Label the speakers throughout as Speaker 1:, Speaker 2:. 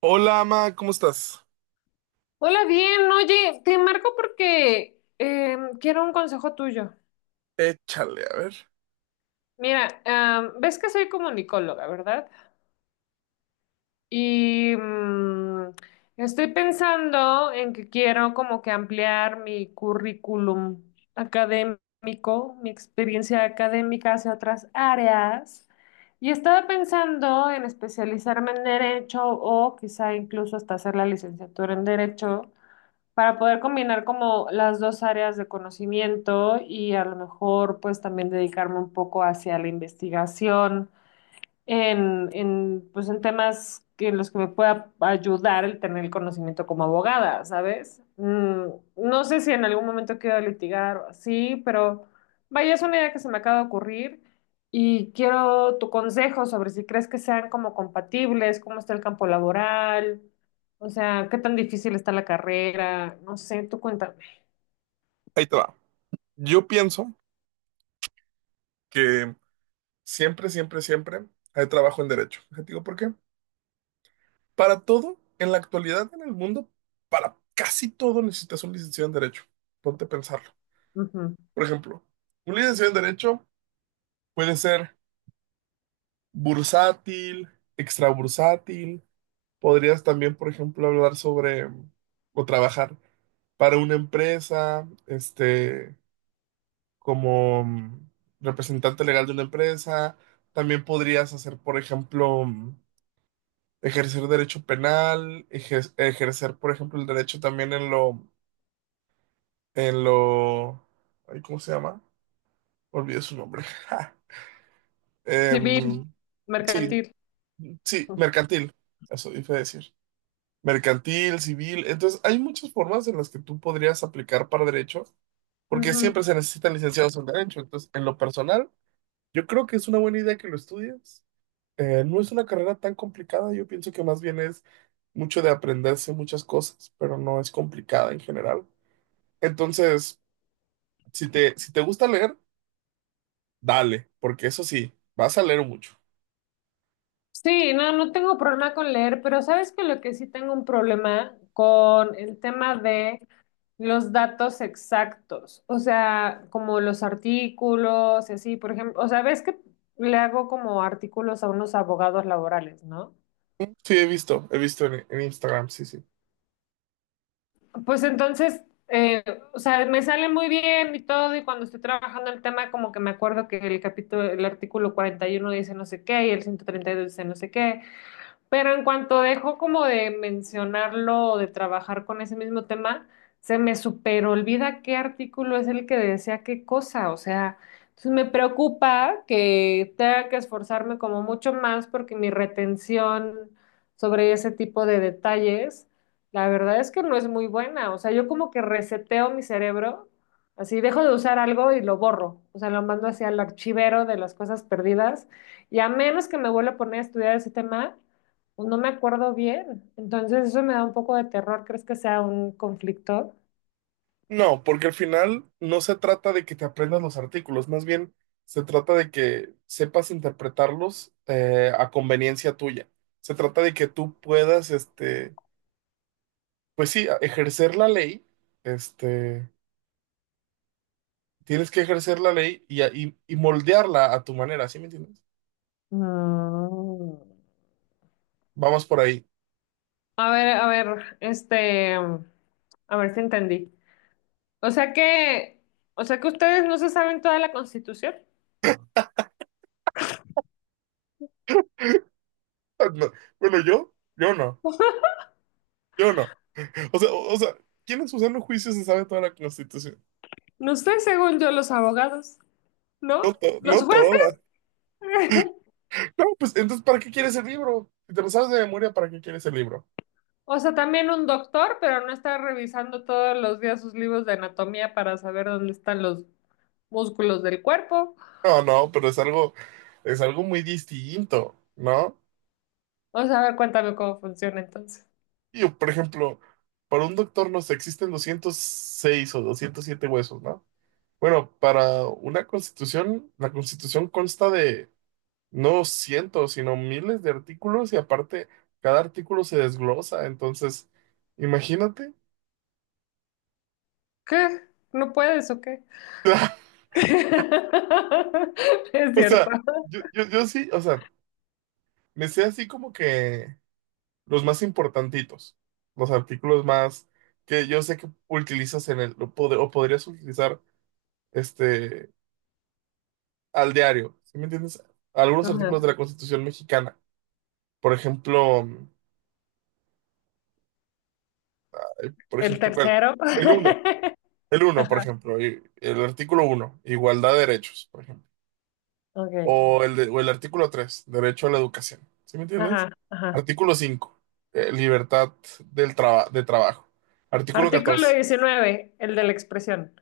Speaker 1: Hola, Ama, ¿cómo estás?
Speaker 2: Hola, bien, oye, te marco porque quiero un consejo tuyo.
Speaker 1: Échale, a ver.
Speaker 2: Mira, ves que soy comunicóloga, ¿verdad? Y mm, Estoy pensando en que quiero como que ampliar mi currículum académico, mi experiencia académica hacia otras áreas. Y estaba pensando en especializarme en derecho o quizá incluso hasta hacer la licenciatura en derecho, para poder combinar como las dos áreas de conocimiento y a lo mejor pues también dedicarme un poco hacia la investigación pues en temas que en los que me pueda ayudar el tener el conocimiento como abogada, ¿sabes? No sé si en algún momento quiero litigar o así, pero vaya, es una idea que se me acaba de ocurrir y quiero tu consejo sobre si crees que sean como compatibles, cómo está el campo laboral, o sea, qué tan difícil está la carrera, no sé, tú cuéntame.
Speaker 1: Ahí te va. Yo pienso que siempre hay trabajo en derecho. Te digo por qué. Para todo, en la actualidad, en el mundo, para casi todo necesitas un licenciado en derecho. Ponte a pensarlo.
Speaker 2: Ujú.
Speaker 1: Por ejemplo, un licenciado en derecho puede ser bursátil, extrabursátil. Podrías también, por ejemplo, hablar sobre o trabajar para una empresa, como representante legal de una empresa. También podrías hacer, por ejemplo, ejercer derecho penal, ejercer, por ejemplo, el derecho también en lo, ay, ¿cómo se llama? Olvidé su nombre. Ja.
Speaker 2: Civil,
Speaker 1: Em, sí,
Speaker 2: mercantil.
Speaker 1: sí, mercantil, eso iba a decir. Mercantil, civil. Entonces, hay muchas formas en las que tú podrías aplicar para derecho, porque siempre se necesitan licenciados en derecho. Entonces, en lo personal, yo creo que es una buena idea que lo estudies. No es una carrera tan complicada, yo pienso que más bien es mucho de aprenderse muchas cosas, pero no es complicada en general. Entonces, si te gusta leer, dale, porque eso sí, vas a leer mucho.
Speaker 2: Sí, no, no tengo problema con leer, pero sabes que lo que sí tengo un problema con el tema de los datos exactos, o sea, como los artículos y así, por ejemplo, o sea, ves que le hago como artículos a unos abogados laborales, ¿no?
Speaker 1: Sí, he visto, he visto en Instagram, sí, sí.
Speaker 2: Pues entonces, eh, o sea, me sale muy bien y todo, y cuando estoy trabajando el tema, como que me acuerdo que el capítulo, el artículo 41 dice no sé qué y el 132 dice no sé qué. Pero en cuanto dejo como de mencionarlo o de trabajar con ese mismo tema, se me super olvida qué artículo es el que decía qué cosa. O sea, entonces me preocupa que tenga que esforzarme como mucho más porque mi retención sobre ese tipo de detalles, la verdad es que no es muy buena. O sea, yo como que reseteo mi cerebro, así dejo de usar algo y lo borro. O sea, lo mando hacia el archivero de las cosas perdidas. Y a menos que me vuelva a poner a estudiar ese tema pues, no me acuerdo bien, entonces eso me da un poco de terror. ¿Crees que sea un conflicto?
Speaker 1: No, porque al final no se trata de que te aprendas los artículos, más bien se trata de que sepas interpretarlos, a conveniencia tuya. Se trata de que tú puedas, pues sí, ejercer la ley, este Tienes que ejercer la ley y, y moldearla a tu manera, ¿sí me entiendes?
Speaker 2: Mm.
Speaker 1: Vamos por ahí.
Speaker 2: A ver, este, a ver si entendí. O sea que, o sea que ustedes no se saben toda la Constitución.
Speaker 1: No. Bueno, yo no, yo no. O sea, ¿quién en su sano juicio se sabe toda la Constitución?
Speaker 2: No sé, según yo, los abogados,
Speaker 1: No,
Speaker 2: ¿no? Los
Speaker 1: no
Speaker 2: jueces,
Speaker 1: toda. No, pues entonces, ¿para qué quieres el libro? Si te lo sabes de memoria, ¿para qué quieres el libro?
Speaker 2: o sea, también un doctor, pero no está revisando todos los días sus libros de anatomía para saber dónde están los músculos del cuerpo.
Speaker 1: No, no, pero es algo muy distinto, ¿no?
Speaker 2: O sea, a ver, cuéntame cómo funciona entonces.
Speaker 1: Yo, por ejemplo, para un doctor, no sé, existen 206 o 207 huesos, ¿no? Bueno, para una constitución, la constitución consta de no cientos, sino miles de artículos y aparte cada artículo se desglosa, entonces, imagínate.
Speaker 2: ¿Qué? ¿No puedes o qué? Es
Speaker 1: O
Speaker 2: cierto.
Speaker 1: sea, yo sí, o sea, me sé así como que los más importantitos, los artículos más que yo sé que utilizas en el, o, o podrías utilizar, este, al diario, ¿sí me entiendes? Algunos artículos
Speaker 2: Ajá.
Speaker 1: de la Constitución mexicana, por ejemplo, por
Speaker 2: El
Speaker 1: ejemplo, ¿cuál?
Speaker 2: tercero.
Speaker 1: el uno el uno por
Speaker 2: Ajá.
Speaker 1: ejemplo, el artículo uno, igualdad de derechos, por ejemplo.
Speaker 2: Ok.
Speaker 1: O el, o el artículo tres, derecho a la educación. ¿Sí me entiendes?
Speaker 2: Ajá, ajá.
Speaker 1: Artículo cinco, libertad de trabajo. Artículo
Speaker 2: Artículo
Speaker 1: catorce.
Speaker 2: 19, el de la expresión.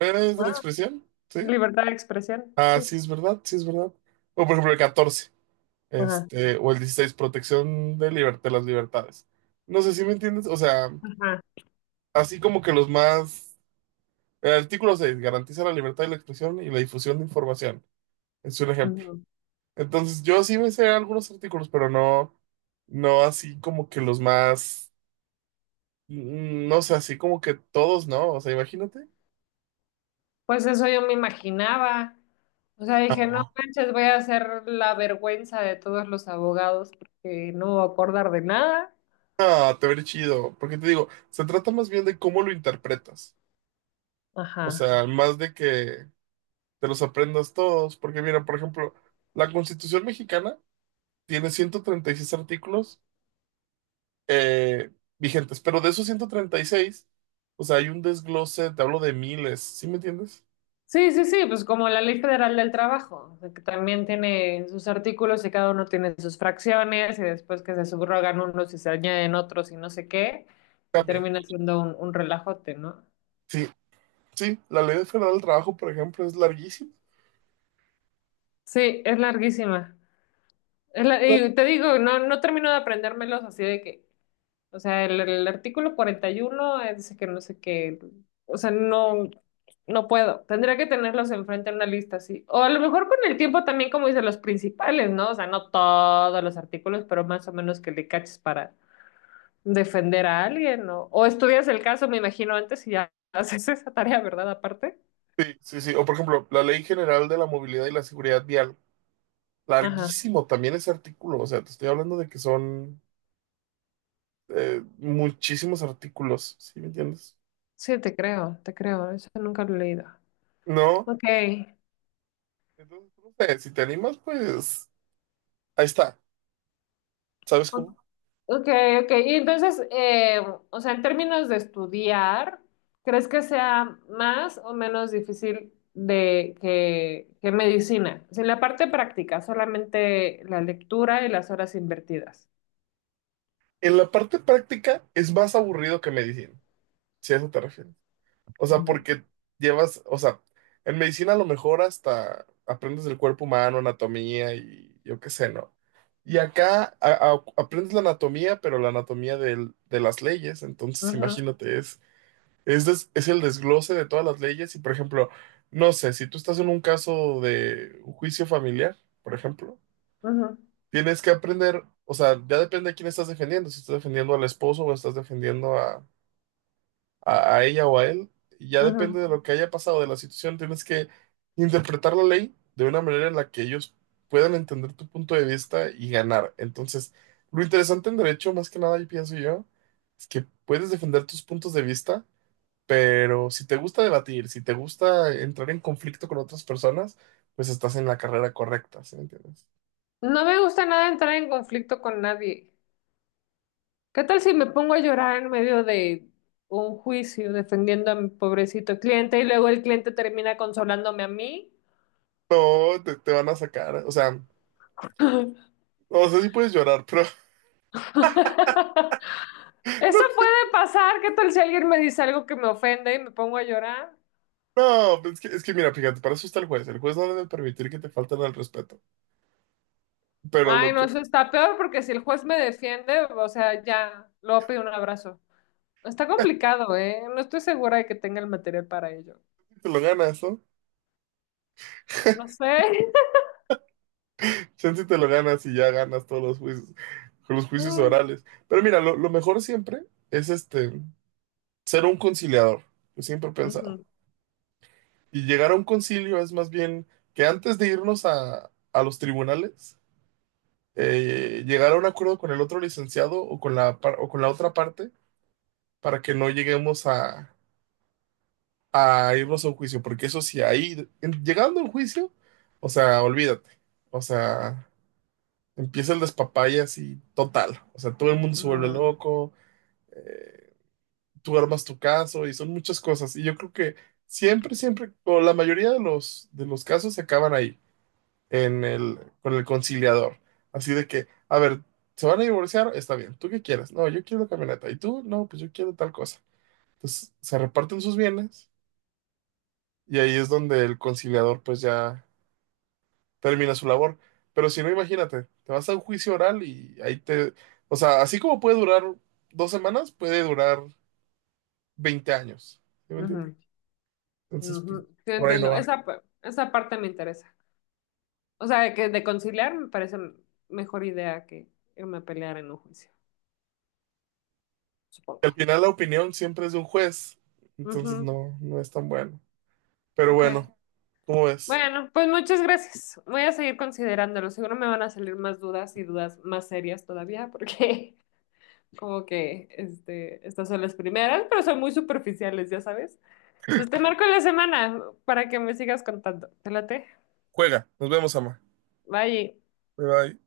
Speaker 1: ¿Es de la
Speaker 2: Ah,
Speaker 1: expresión? ¿Sí?
Speaker 2: libertad de expresión,
Speaker 1: Ah,
Speaker 2: sí.
Speaker 1: sí es verdad, sí es verdad. O por ejemplo el catorce,
Speaker 2: Ajá,
Speaker 1: este, o el dieciséis, protección de, de las libertades. No sé si me entiendes, o sea,
Speaker 2: ajá.
Speaker 1: así como que los más... El artículo 6 garantiza la libertad de la expresión y la difusión de información. Es un ejemplo.
Speaker 2: Ujú.
Speaker 1: Entonces, yo sí me sé algunos artículos, pero no, no así como que los más, mm, no sé, así como que todos, ¿no? O sea, imagínate.
Speaker 2: Pues eso yo me imaginaba. O sea, dije, no
Speaker 1: No.
Speaker 2: manches, voy a hacer la vergüenza de todos los abogados porque no me voy a acordar de nada.
Speaker 1: Ah, te veré chido, porque te digo, se trata más bien de cómo lo interpretas, o
Speaker 2: Ajá.
Speaker 1: sea, más de que te los aprendas todos, porque mira, por ejemplo, la Constitución mexicana tiene 136 artículos, eh, vigentes, pero de esos 136, o sea, hay un desglose, te hablo de miles, ¿sí me entiendes?
Speaker 2: Sí, sí, sí, pues como la Ley Federal del Trabajo, o sea, que también tiene sus artículos y cada uno tiene sus fracciones y después que se subrogan unos y se añaden otros y no sé qué, y
Speaker 1: Cambia.
Speaker 2: termina siendo un relajote, ¿no?
Speaker 1: Sí, sí, la ley federal del trabajo, por ejemplo, es larguísima.
Speaker 2: Sí, es larguísima. Es la- y te digo, no, no termino de aprendérmelos así de que, o sea, el artículo 41 dice que no sé qué, o sea, no, no puedo. Tendría que tenerlos enfrente en una lista así. O a lo mejor con el tiempo también, como dice, los principales, ¿no? O sea, no todos los artículos, pero más o menos que le caches para defender a alguien, ¿no? O estudias el caso, me imagino, antes y ya haces esa tarea, ¿verdad? Aparte.
Speaker 1: Sí, sí, sí. O por ejemplo, la ley general de la movilidad y la seguridad vial.
Speaker 2: Ajá.
Speaker 1: Larguísimo también ese artículo. O sea, te estoy hablando de que son, muchísimos artículos. ¿Sí me entiendes?
Speaker 2: Sí, te creo, te creo. Eso nunca lo he leído.
Speaker 1: No.
Speaker 2: Ok.
Speaker 1: Entonces, no sé, si te animas, pues ahí está. ¿Sabes cómo?
Speaker 2: Okay, okay. Y entonces, o sea, en términos de estudiar, ¿crees que sea más o menos difícil de que medicina? Sin la parte práctica, solamente la lectura y las horas invertidas.
Speaker 1: En la parte práctica es más aburrido que medicina, si a eso te refieres. O sea,
Speaker 2: Mm.
Speaker 1: porque llevas, o sea, en medicina a lo mejor hasta aprendes del cuerpo humano, anatomía y yo qué sé, ¿no? Y acá aprendes la anatomía, pero la anatomía de las leyes. Entonces,
Speaker 2: Ujú,
Speaker 1: imagínate, es el desglose de todas las leyes. Y, por ejemplo, no sé, si tú estás en un caso de un juicio familiar, por ejemplo,
Speaker 2: ujú,
Speaker 1: tienes que aprender, o sea, ya depende de quién estás defendiendo, si estás defendiendo al esposo o estás defendiendo a, a ella o a él. Ya depende
Speaker 2: ujú.
Speaker 1: de lo que haya pasado, de la situación, tienes que interpretar la ley de una manera en la que ellos puedan entender tu punto de vista y ganar. Entonces, lo interesante en derecho, más que nada, yo pienso yo, es que puedes defender tus puntos de vista, pero si te gusta debatir, si te gusta entrar en conflicto con otras personas, pues estás en la carrera correcta, ¿sí me entiendes?
Speaker 2: No me gusta nada entrar en conflicto con nadie. ¿Qué tal si me pongo a llorar en medio de un juicio defendiendo a mi pobrecito cliente y luego el cliente termina consolándome a mí?
Speaker 1: No, te van a sacar, o sea, no sé si puedes llorar, pero
Speaker 2: Eso puede pasar. ¿Qué tal si alguien me dice algo que me ofende y me pongo a llorar?
Speaker 1: No, es que mira, fíjate, para eso está el juez. El juez no debe permitir que te falten al respeto. Pero lo
Speaker 2: Ay, no,
Speaker 1: que sí,
Speaker 2: eso está peor porque si el juez me defiende, o sea, ya, luego pido un abrazo. Está complicado, ¿eh? No estoy segura de que tenga el material para ello.
Speaker 1: te lo ganas, ¿no?
Speaker 2: No sé.
Speaker 1: Chance te lo ganas y ya ganas todos los juicios
Speaker 2: Mm,
Speaker 1: orales. Pero mira, lo mejor siempre es, este, ser un conciliador. Yo siempre he pensado.
Speaker 2: ujú,
Speaker 1: Y llegar a un concilio es más bien que antes de irnos a los tribunales, llegar a un acuerdo con el otro licenciado o con la, o con la otra parte para que no lleguemos a irnos a un juicio, porque eso sí, ahí, llegando a un juicio, o sea, olvídate, o sea, empieza el despapalle así total, o sea, todo el mundo se vuelve
Speaker 2: mm,
Speaker 1: loco, eh, tú armas tu caso y son muchas cosas, y yo creo que siempre, siempre, o la mayoría de los casos se acaban ahí, en el, con el conciliador, así de que, a ver, se van a divorciar, está bien, ¿tú qué quieres? No, yo quiero la camioneta, ¿y tú? No, pues yo quiero tal cosa. Entonces, se reparten sus bienes. Y ahí es donde el conciliador pues ya termina su labor. Pero si no, imagínate, te vas a un juicio oral y ahí te... O sea, así como puede durar 2 semanas, puede durar 20 años. ¿Sí me entiendes?
Speaker 2: ujú,
Speaker 1: Entonces, pues,
Speaker 2: ujú. Sí,
Speaker 1: por ahí no
Speaker 2: entiendo.
Speaker 1: va.
Speaker 2: Esa, pa- esa parte me interesa. O sea, que de conciliar me parece mejor idea que irme a pelear en un juicio,
Speaker 1: Al
Speaker 2: supongo.
Speaker 1: final la opinión siempre es de un juez, entonces
Speaker 2: Ujú.
Speaker 1: no, no es tan bueno. Pero
Speaker 2: Ok.
Speaker 1: bueno, ¿cómo ves?
Speaker 2: Bueno, pues muchas gracias. Voy a seguir considerándolo. Seguro me van a salir más dudas y dudas más serias todavía, porque como que este, estas son las primeras, pero son muy superficiales, ya sabes. Entonces te marco en la semana para que me sigas contando. ¿Te late?
Speaker 1: Juega, nos vemos, ama.
Speaker 2: Bye.
Speaker 1: Bye bye.